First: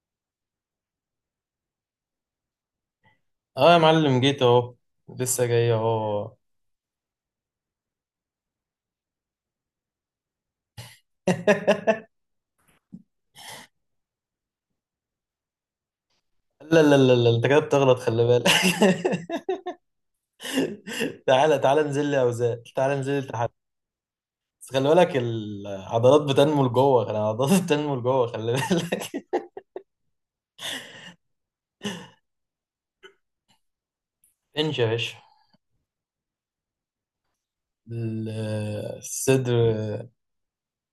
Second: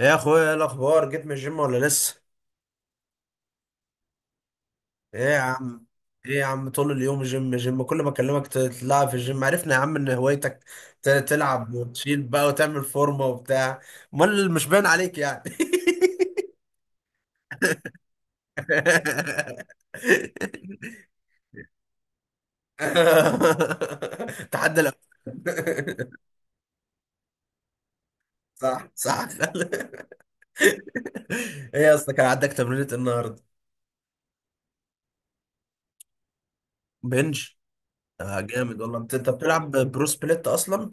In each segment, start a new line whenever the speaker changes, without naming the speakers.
ايه يا اخويا، ايه الاخبار، جيت من الجيم ولا لسه؟
اه يا معلم، جيت اهو.
ايه يا
لسه جاي
عم.
اهو.
ايه يا عم، طول اليوم جيم جيم، كل ما اكلمك تلعب في الجيم، عرفنا يا عم ان هوايتك تلعب وتشيل بقى وتعمل فورمه وبتاع. امال مش باين عليك يعني.
لا لا لا لا، انت كده بتغلط، خلي بالك. تعالى تعالى، انزل لي اوزان، تعالى انزل لي تحدي. بس
تحدى
خلي
الأول.
بالك العضلات بتنمو لجوه، خلي العضلات بتنمو لجوه، خلي
صح
بالك.
صح. ايه يا اسطى، كان عندك تمرينة النهارده؟
انش يا باشا.
بنج.
ال-
آه جامد والله، انت بتلعب برو
الصدر.
سبليت اصلا.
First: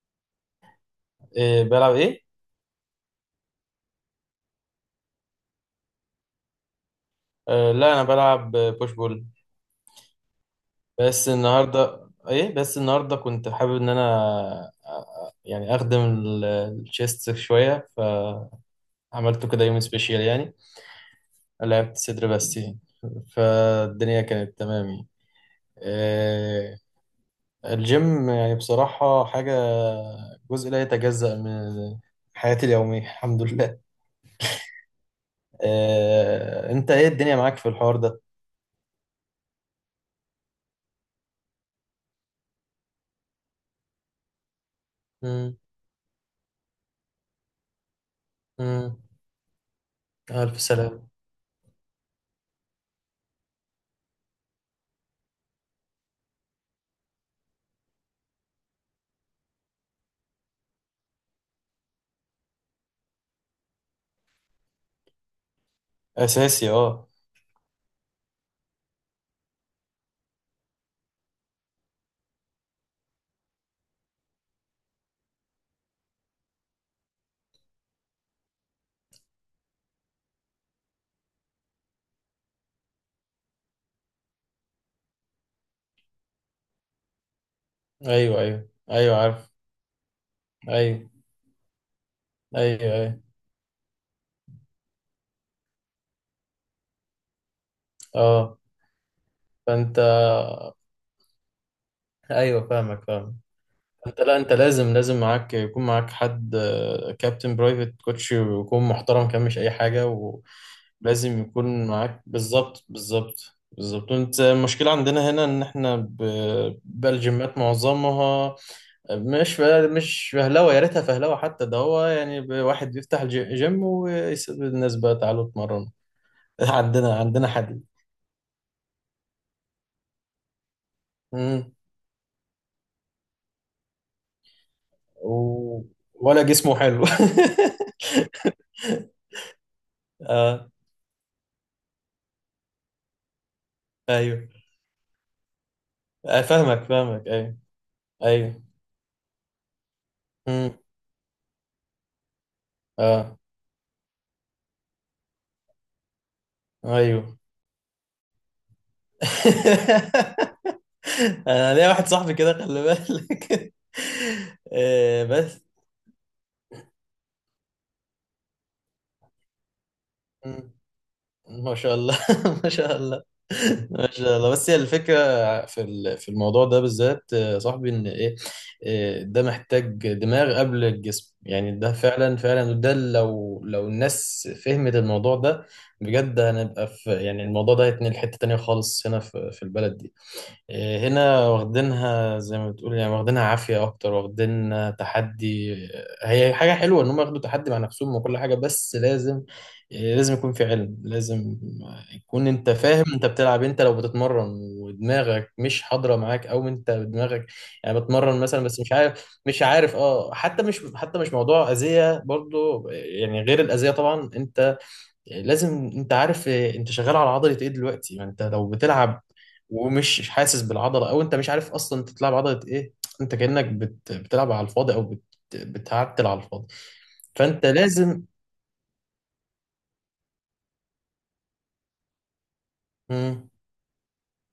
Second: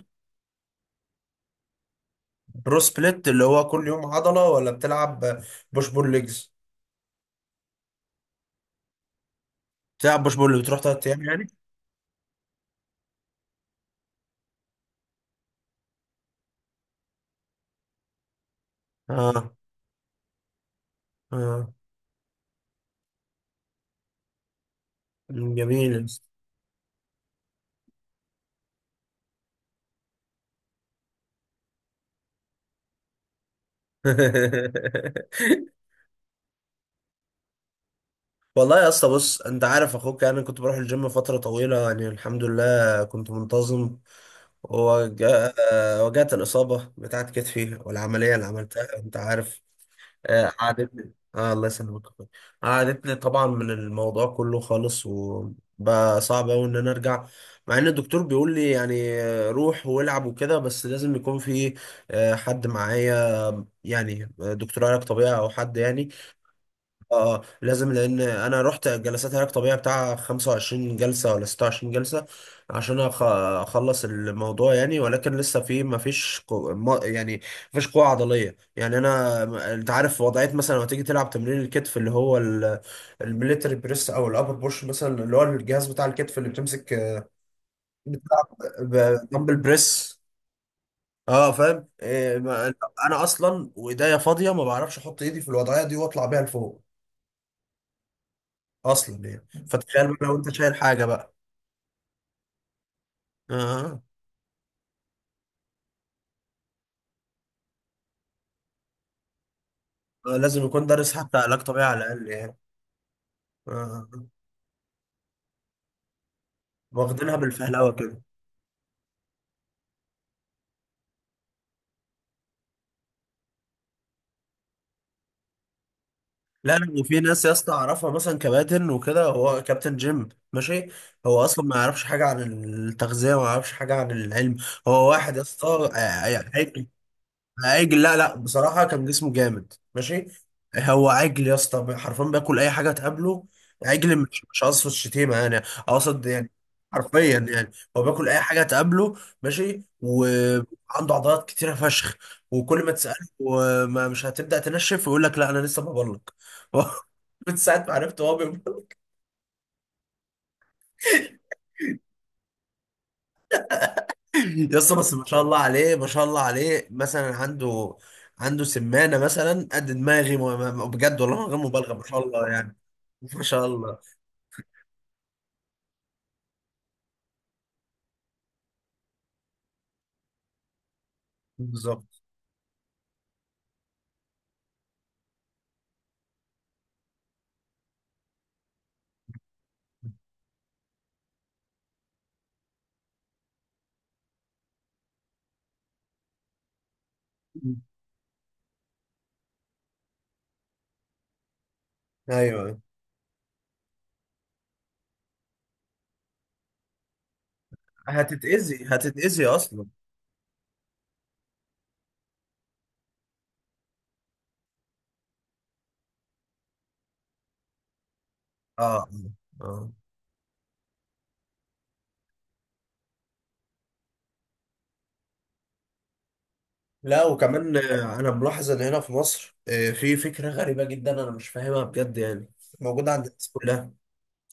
إيه بلعب ايه؟
برو سبليت اللي هو كل يوم عضلة، ولا بتلعب بوش بول ليجز؟
آه لا، انا بلعب بوش بول.
بتلعب بوش بول، بتروح 3 أيام
بس
يعني.
النهارده ايه، بس النهارده كنت حابب ان انا يعني اخدم الشيست شويه، ف عملته
اه
كده يوم سبيشيال يعني،
اه.
لعبت صدر بس يعني، فالدنيا كانت تمام يعني.
مم، جميل. يا اسطى.
آه، الجيم يعني بصراحة حاجة، جزء لا يتجزأ من حياتي اليومية. الحمد لله. انت ايه الدنيا معاك في الحوار ده؟
والله يا اسطى بص، انت عارف اخوك يعني، انا كنت بروح الجيم فترة طويلة يعني، الحمد لله كنت منتظم، وجاء
مم.
وجات الإصابة بتاعت كتفي والعملية اللي عملتها،
مم.
انت عارف.
ألف سلام.
قعدتني آه، الله يسلمك يا أخوي. قعدتني طبعا من الموضوع كله خالص، وبقى صعب أوي إن أنا أرجع، مع إن الدكتور بيقول لي يعني روح والعب وكده، بس لازم يكون في حد معايا يعني دكتور علاج طبيعي أو حد يعني.
أساسي، اه.
اه لازم، لان انا رحت جلسات علاج طبيعي بتاع 25 جلسه ولا 26 جلسه عشان اخلص الموضوع يعني، ولكن لسه في، ما فيش قو... ما يعني ما فيش قوه عضليه يعني. انا، انت عارف وضعيه مثلا لما تيجي تلعب تمرين الكتف اللي هو الميليتري بريس او الابر بوش مثلا، اللي هو الجهاز بتاع الكتف اللي بتمسك
أيوه
بتلعب
أيوه أيوه، عارف.
دمبل بريس،
أيوه
اه، فاهم إيه ما...
أيوه أيوه.
انا اصلا وايديا فاضيه ما بعرفش احط ايدي في الوضعيه دي واطلع بيها لفوق
اه.
اصلا يعني،
فأنت.
فتخيل بقى لو انت شايل حاجه بقى.
ايوه فاهمك فاهمك.
آه.
انت، لا انت لازم يكون معاك حد، كابتن برايفت كوتش، ويكون محترم، كان مش اي حاجه.
آه. لازم يكون دارس حتى
ولازم
علاج طبيعي
يكون
على
معاك
الاقل يعني.
بالظبط بالظبط
آه.
بالظبط. انت المشكله عندنا هنا ان احنا بقى
واخدينها
الجيمات
بالفهلوه كده.
معظمها مش ف- مش فهلوه، يا ريتها فهلوه حتى، ده هو يعني واحد بيفتح جيم ويسيب الناس بقى تعالوا اتمرنوا.
لا لا،
عندنا
وفي ناس
عندنا
يا اسطى
حديد.
اعرفها مثلا، كباتن وكده، هو كابتن جيم ماشي، هو اصلا
مم.
ما يعرفش حاجه عن التغذيه وما يعرفش حاجه عن العلم. هو واحد يا اسطى
و... ولا جسمه
يعني،
حلو.
عجل. لا لا، بصراحة كان جسمه جامد ماشي.
اه،
هو عجل يا اسطى، حرفيا بياكل أي حاجة تقابله. عجل
ايوه،
مش قصد الشتيمة يعني، أقصد يعني
فاهمك فاهمك،
حرفيا
ايوه.
يعني. هو بياكل أي
ايوه،
حاجة تقابله ماشي،
امم،
وعنده عضلات كتيرة فشخ. وكل ما تسأله،
اه،
وما مش هتبدأ تنشف، يقول لك لا، أنا لسه ببلك.
ايوه.
من ساعة ما عرفت هو بيبلك.
انا ليا واحد صاحبي كده، خلي بالك.
يا اسطى، بس ما شاء الله
بس.
عليه ما شاء الله عليه، مثلا عنده سمانة مثلا قد دماغي،
مم.
بجد والله، من غير
ما
مبالغة
شاء
ما
الله.
شاء الله
ما
يعني.
شاء الله
ما شاء الله.
ما شاء الله. بس هي الفكره في الموضوع ده بالذات. صاحبي ان ايه، ده محتاج دماغ قبل الجسم يعني، ده
بالظبط.
فعلا فعلا، وده لو الناس فهمت الموضوع ده بجد، هنبقى في، يعني الموضوع ده هيتنقل حته تانيه خالص هنا في البلد دي. إيه، هنا واخدينها زي ما بتقول يعني، واخدينها عافية أكتر، واخدينها تحدي. هي حاجة حلوة إن هم ياخدوا تحدي مع نفسهم وكل حاجة، بس لازم، إيه، لازم يكون في علم، لازم يكون أنت
ايوه.
فاهم أنت بتلعب إيه، أنت لو بتتمرن ودماغك مش حاضرة معاك، أو أنت دماغك يعني بتمرن مثلا بس
هتتأذي
مش عارف
هتتأذي
مش
اصلا.
عارف، حتى مش، حتى مش موضوع أذية برضو يعني، غير الأذية طبعا أنت. يعني لازم انت عارف انت شغال على عضله ايه دلوقتي، ما انت لو
اه
بتلعب
اه.
ومش حاسس بالعضله، او انت مش عارف اصلا انت بتلعب عضله ايه. انت كانك بتلعب على الفاضي، او بتعتل على الفاضي.
لا،
فانت
وكمان
لازم.
انا ملاحظ ان هنا في مصر في فكره غريبه جدا، انا مش فاهمها بجد يعني، موجوده عند الناس
مم.
كلها.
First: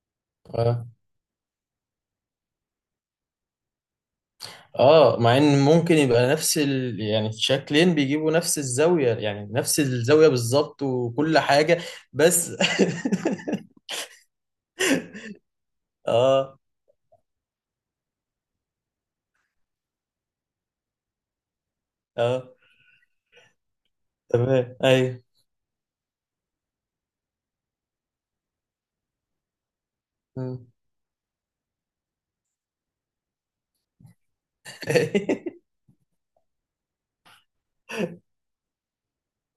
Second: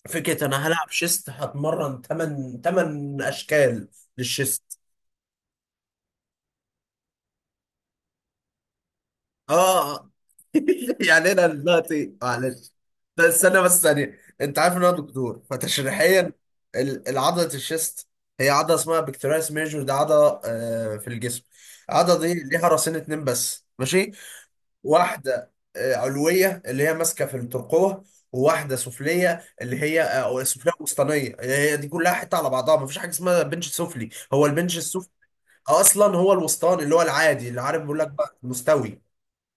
فكره انا
اه
هلعب شيست هتمرن 8 اشكال للشيست.
اه، مع ان ممكن يبقى نفس يعني شكلين بيجيبوا نفس الزاويه، يعني نفس
اه.
الزاويه بالظبط
يعني
وكل
انا
حاجه.
دلوقتي
بس.
معلش، ده استنى بس ثانيه، انت عارف ان انا دكتور، فتشريحيا
اه
العضله الشيست هي عضله اسمها بكتيريس ميجور، ده عضله في الجسم. العضله دي
اه،
ليها راسين اتنين بس ماشي،
تمام، ايوه.
واحده علويه اللي هي ماسكه في الترقوه، وواحده سفليه اللي هي، أو
مم.
سفليه وسطانيه، هي دي كلها حته على بعضها، مفيش حاجه اسمها بنش سفلي، هو البنش السفلي اصلا هو الوسطاني اللي هو العادي اللي عارف بيقول لك بقى مستوي.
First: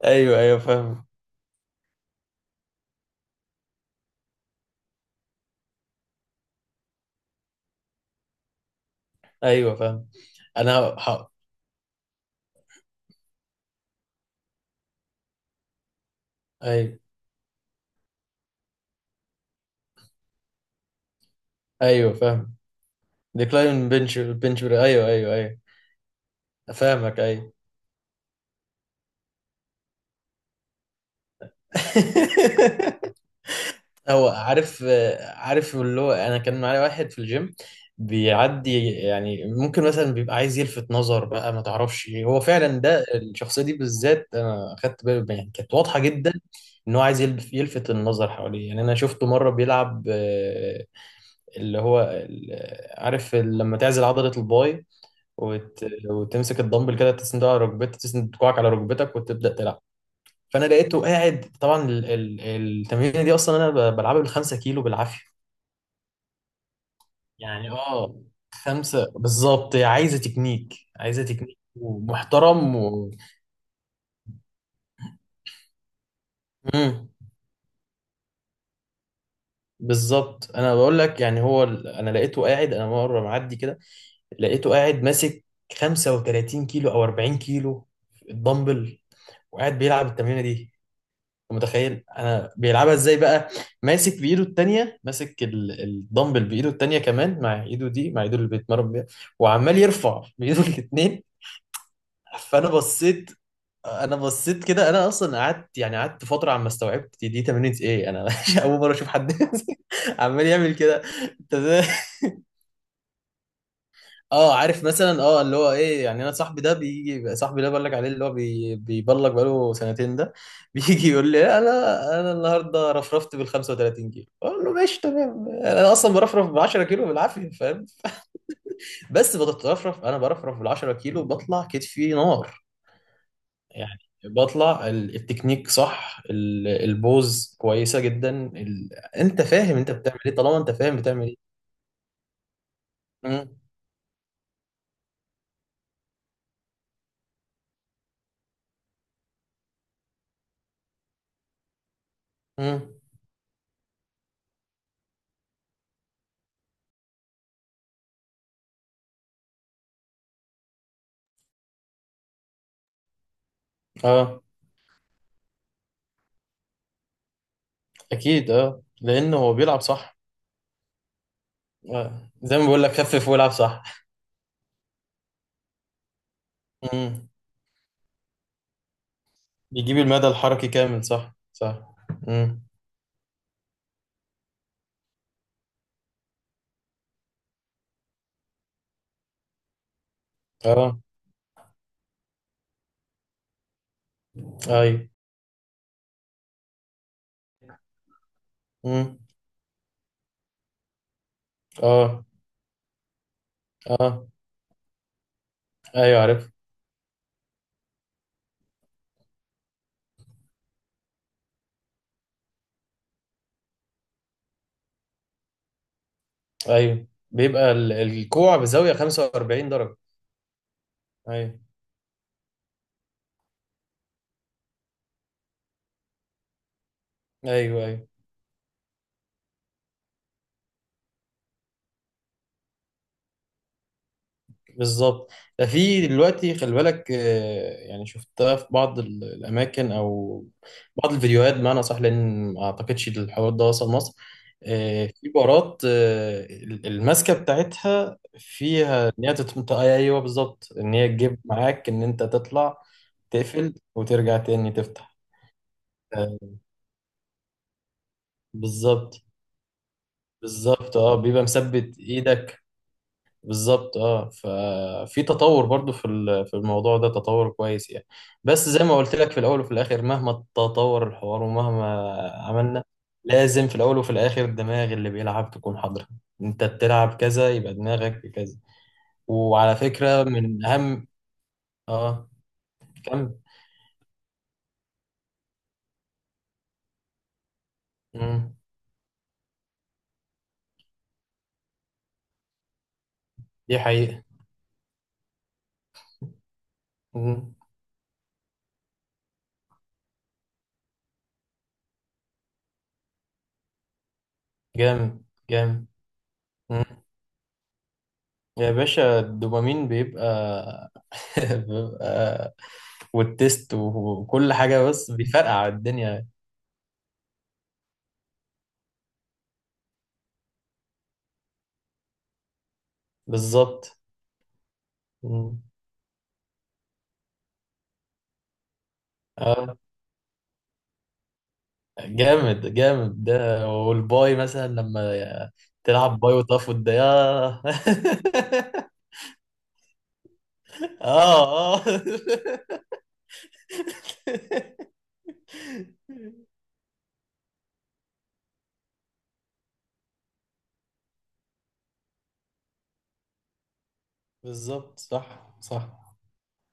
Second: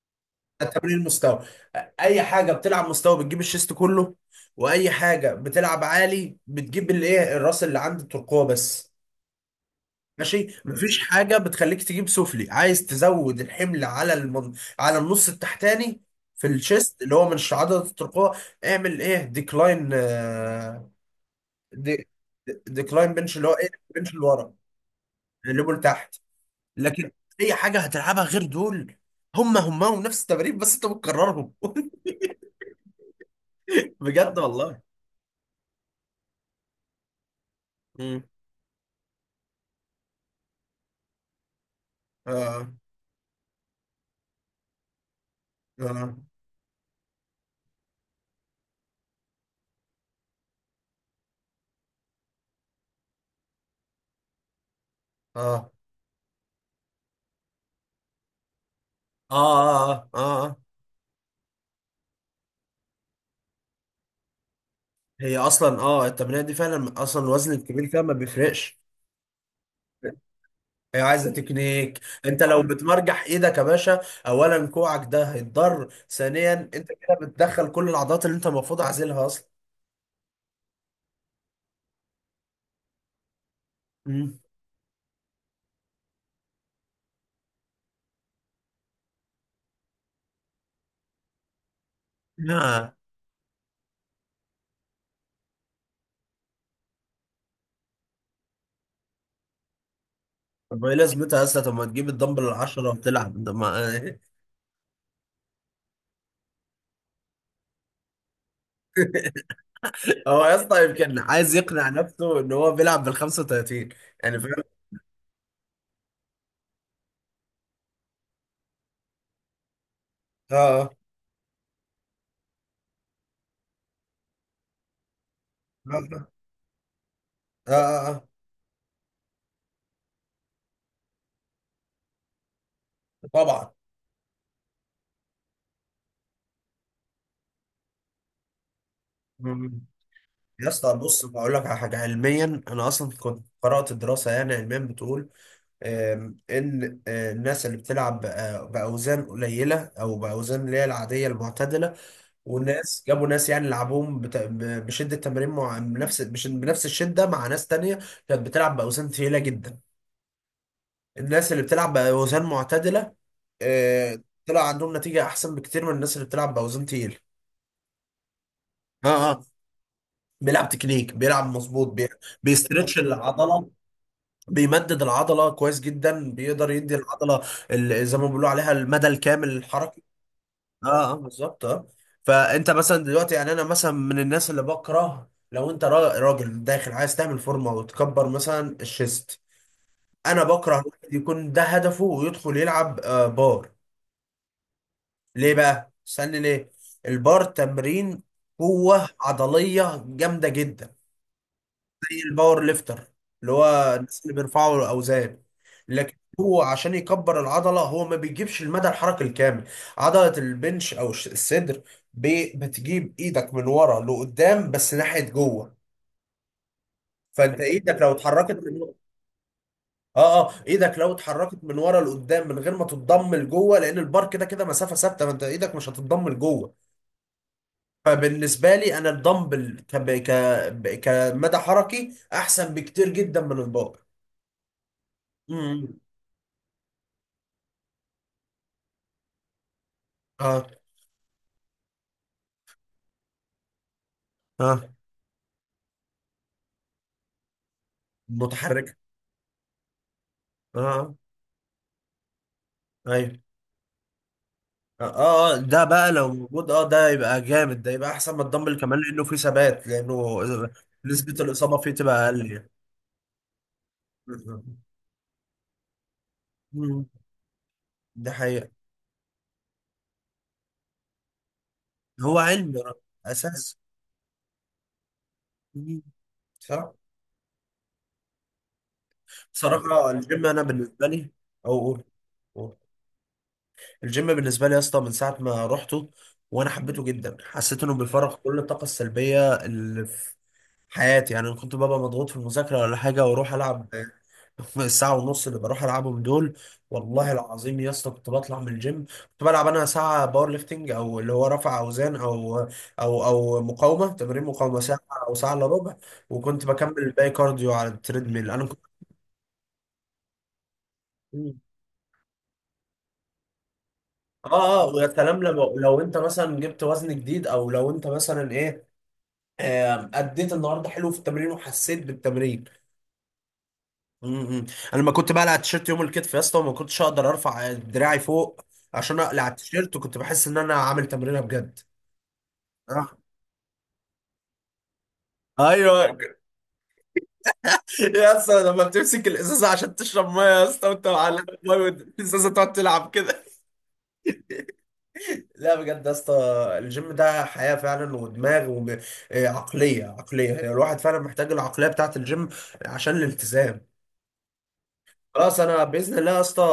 ايوه ايوه،
ده التمرين
فاهم.
المستوى، اي حاجه بتلعب مستوى بتجيب الشيست كله، واي حاجه بتلعب عالي بتجيب الايه، الراس اللي عند الترقوه بس
ايوه، فاهم.
ماشي.
انا
مفيش
ح...
حاجه بتخليك تجيب سفلي. عايز تزود الحمل على على النص التحتاني في
ايوه
الشيست اللي هو من عضله الترقوه، اعمل ايه؟ ديكلاين دي...
ايوه، فاهم.
ديكلاين بنش اللي هو ايه،
ديكلاين
بنش
بنش،
لورا،
بنش، ايوه ايوه ايوه.
الليفل لتحت. لكن
فاهمك، ايوه.
اي حاجه هتلعبها غير دول، هم هم ونفس التمارين، بس انت بتكررهم.
هو
بجد والله.
عارف، عارف، اللي هو انا كان معايا واحد في الجيم
مم.
بيعدي، يعني ممكن مثلا بيبقى عايز يلفت نظر بقى، ما تعرفش إيه. هو
اه
فعلا ده الشخصيه دي بالذات انا اخدت بالي يعني، كانت واضحه
اه
جدا ان هو عايز يلفت النظر حواليه يعني. انا شفته مره بيلعب، اللي هو عارف لما تعزل عضله الباي
اه
وت... وتمسك الدمبل كده، تسنده على ركبتك، تسند كوعك على ركبتك،
اه
وتبدا تلعب.
اه اه. آه.
فانا لقيته قاعد طبعا. التمرين دي اصلا انا بلعبها بالخمسة كيلو بالعافيه
هي اصلا التمرين دي فعلا، اصلا الوزن
يعني،
الكبير فيها ما
اه،
بيفرقش.
خمسة بالظبط، هي عايزه تكنيك،
هي
عايزه
عايزه
تكنيك
تكنيك. انت لو
ومحترم
بتمرجح ايدك يا باشا، اولا كوعك ده هيتضر، ثانيا انت
مم.
كده بتدخل كل العضلات اللي انت المفروض عازلها اصلا.
بالظبط، انا بقول لك يعني هو انا لقيته قاعد، انا مره معدي كده
مم.
لقيته قاعد ماسك 35 كيلو او 40 كيلو الدمبل، وقاعد بيلعب التمرينه دي. متخيل انا
لا.
بيلعبها ازاي بقى؟ ماسك بايده التانية، ماسك الدمبل بايده التانية كمان، مع ايده دي، مع ايده اللي بيتمرن بيها، وعمال يرفع بايده
طب ايه
الاتنين.
لازمتها يا اسطى؟ طب ما تجيب الدمبل
فانا
العشرة
بصيت،
وتلعب ده ما.
انا بصيت كده، انا اصلا قعدت يعني، قعدت فتره عما استوعبت دي تمرينة ايه. انا اول مره اشوف حد
هو
عمال
يا
يعمل
اسطى
كده.
يمكن
انت
عايز
ازاي؟
يقنع نفسه ان هو بيلعب بال 35، يعني
اه،
فاهم.
عارف، مثلا اللي هو ايه يعني، انا صاحبي ده بيجي، صاحبي اللي أنا بقول لك عليه اللي هو بيبلغ بقاله سنتين ده.
اه
بيجي يقول لي انا، النهارده رفرفت بال 35 كيلو، اقول له ماشي تمام، انا
اه
اصلا
اه
برفرف ب 10 كيلو بالعافيه،
اه.
فاهم؟
آه. آه.
بس بتترفرف. انا برفرف بال 10 كيلو بطلع كتفي نار
طبعا.
يعني، بطلع التكنيك صح، البوز كويسه جدا. ال... انت فاهم
مم.
انت بتعمل ايه، طالما
يا
انت فاهم
اسطى بص،
بتعمل ايه.
بقول لك على حاجه، علميا انا اصلا كنت
امم
قرات الدراسه، يعني علميا بتقول ان الناس اللي بتلعب باوزان قليله او باوزان اللي هي العاديه المعتدله،
امم
والناس جابوا ناس يعني لعبوهم بشده تمارين، مع بنفس الشده مع ناس تانية كانت بتلعب باوزان ثقيله جدا. الناس اللي بتلعب باوزان معتدله، آه،
اه،
طلع عندهم نتيجه احسن بكتير من الناس اللي بتلعب باوزان تقيله.
اكيد، اه،
اه
لان
اه.
هو بيلعب صح.
بيلعب تكنيك، بيلعب مظبوط،
زي ما بقول لك،
بيسترتش
خفف والعب
العضله،
صح.
بيمدد العضله كويس جدا، بيقدر يدي
امم،
العضله زي ما بيقولوا عليها المدى الكامل
بيجيب
الحركي.
المدى الحركي كامل،
اه اه
صح
بالظبط اه.
صح. امم،
فانت مثلا دلوقتي يعني، انا مثلا من الناس اللي بكره لو انت راجل داخل عايز تعمل فورمه وتكبر مثلا الشيست، انا بكره
اه،
واحد يكون ده هدفه ويدخل يلعب بار.
ايوه.
ليه بقى؟ استني ليه؟ البار تمرين قوه
امم،
عضليه جامده جدا، زي
اه
الباور ليفتر اللي هو الناس
اه،
اللي بيرفعوا الاوزان، لكن
ايوه، عارف،
هو عشان يكبر العضله هو ما بيجيبش المدى الحركي الكامل. عضله البنش او الصدر، بتجيب ايدك من ورا لقدام بس ناحيه جوه،
ايوه،
فانت
بيبقى
ايدك لو اتحركت
الكوع
من ورا.
بزاوية 45 درجة.
اه اه. ايدك لو
ايوه
اتحركت من ورا لقدام من غير ما تتضم لجوه، لان البار كده كده مسافه ثابته، فانت ايدك مش هتتضم لجوه.
ايوه ايوه،
فبالنسبه لي انا الدمبل، ك ك كمدى حركي احسن بكتير جدا من البار.
بالظبط. ده
امم
في دلوقتي خلي بالك، يعني شفتها في بعض الاماكن او
اه
بعض الفيديوهات، بمعنى صح، لان ما اعتقدش الحوار ده وصل مصر.
اه.
في بارات، الماسكه بتاعتها
متحركة.
فيها ان هي ايوه بالظبط، ان هي
اه
تجيب معاك ان انت تطلع
ايوه
تقفل وترجع تاني
اه.
تفتح.
آه، ده بقى لو
آه،
موجود، اه ده يبقى جامد، ده يبقى احسن من الدمبل كمان
بالظبط.
لانه فيه ثبات، لانه
بالظبط، اه،
نسبة
بيبقى
الاصابة فيه
مثبت
تبقى اقل
ايدك.
يعني.
بالظبط، اه، ففي تطور برضو في الموضوع
مم.
ده، تطور كويس يعني.
ده حقيقة.
بس زي ما قلت لك، في الاول وفي الاخر مهما تطور الحوار ومهما
هو علم يا
عملنا،
رب.
لازم في
اساس.
الاول وفي الاخر الدماغ اللي بيلعب تكون
مم.
حاضرة. انت
صح.
بتلعب كذا يبقى دماغك في كذا. وعلى
بصراحة
فكرة
الجيم انا
من اهم.
بالنسبة لي، او أو-
اه،
أو.
كم.
الجيم بالنسبة لي يا اسطى، من ساعة ما رحته وانا حبيته جدا، حسيت انه بيفرغ
مم.
كل الطاقة السلبية اللي حياتي يعني. أنا كنت ببقى مضغوط في المذاكرة ولا حاجة، واروح
دي
العب.
حقيقة.
الساعة ونص اللي بروح العبهم دول، والله
مم.
العظيم يا اسطى كنت بطلع من الجيم، كنت بلعب انا ساعة باور ليفتنج، او اللي هو رفع اوزان، او مقاومة، تمارين مقاومة ساعة
جامد
او ساعة الا
جامد.
ربع، وكنت
مم.
بكمل الباقي كارديو على التريدميل، انا
يا
كنت.
باشا الدوبامين بيبقى
مم.
بيبقى، والتيست وكل
اه
حاجة،
اه، ويا
بس
سلام
بيفرقع
لو انت
الدنيا.
مثلا جبت وزن جديد، او لو انت مثلا ايه، اديت النهارده حلو في التمرين وحسيت بالتمرين.
بالظبط.
امم انا لما كنت بقلع
مم.
التيشيرت يوم الكتف يا اسطى وما كنتش اقدر ارفع دراعي فوق عشان اقلع
اه،
التيشيرت، وكنت بحس ان انا عامل تمرينه بجد.
جامد
آه.
جامد، ده والباي مثلا لما
ايوه.
تلعب باي وتقف، ده ياه.
يا اسطى لما بتمسك الازازه عشان تشرب ميه يا اسطى، وانت معلق
اه
ميه
اه.
والازازه تقعد تلعب كده. لا بجد يا اسطى، الجيم ده حياه فعلا، ودماغ وعقليه عقليه عقلية. هي الواحد فعلا محتاج العقليه بتاعت الجيم عشان الالتزام.
بالظبط، صح
خلاص، انا
صح.
باذن الله يا اسطى،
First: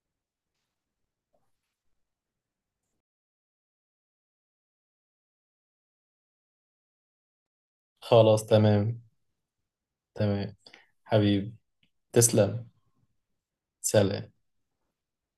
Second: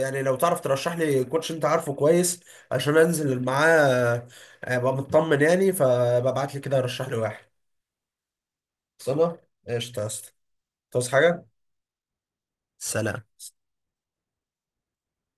يعني لو تعرف ترشح لي كوتش انت عارفه كويس عشان انزل معاه ابقى مطمن يعني، فببعت لي كده رشح لي واحد.
خلاص، تمام.
خلصانه. قشطه يا اسطى.
تمام،
تصحى حاجه.
حبيبي، تسلم.
سلام.
سلام.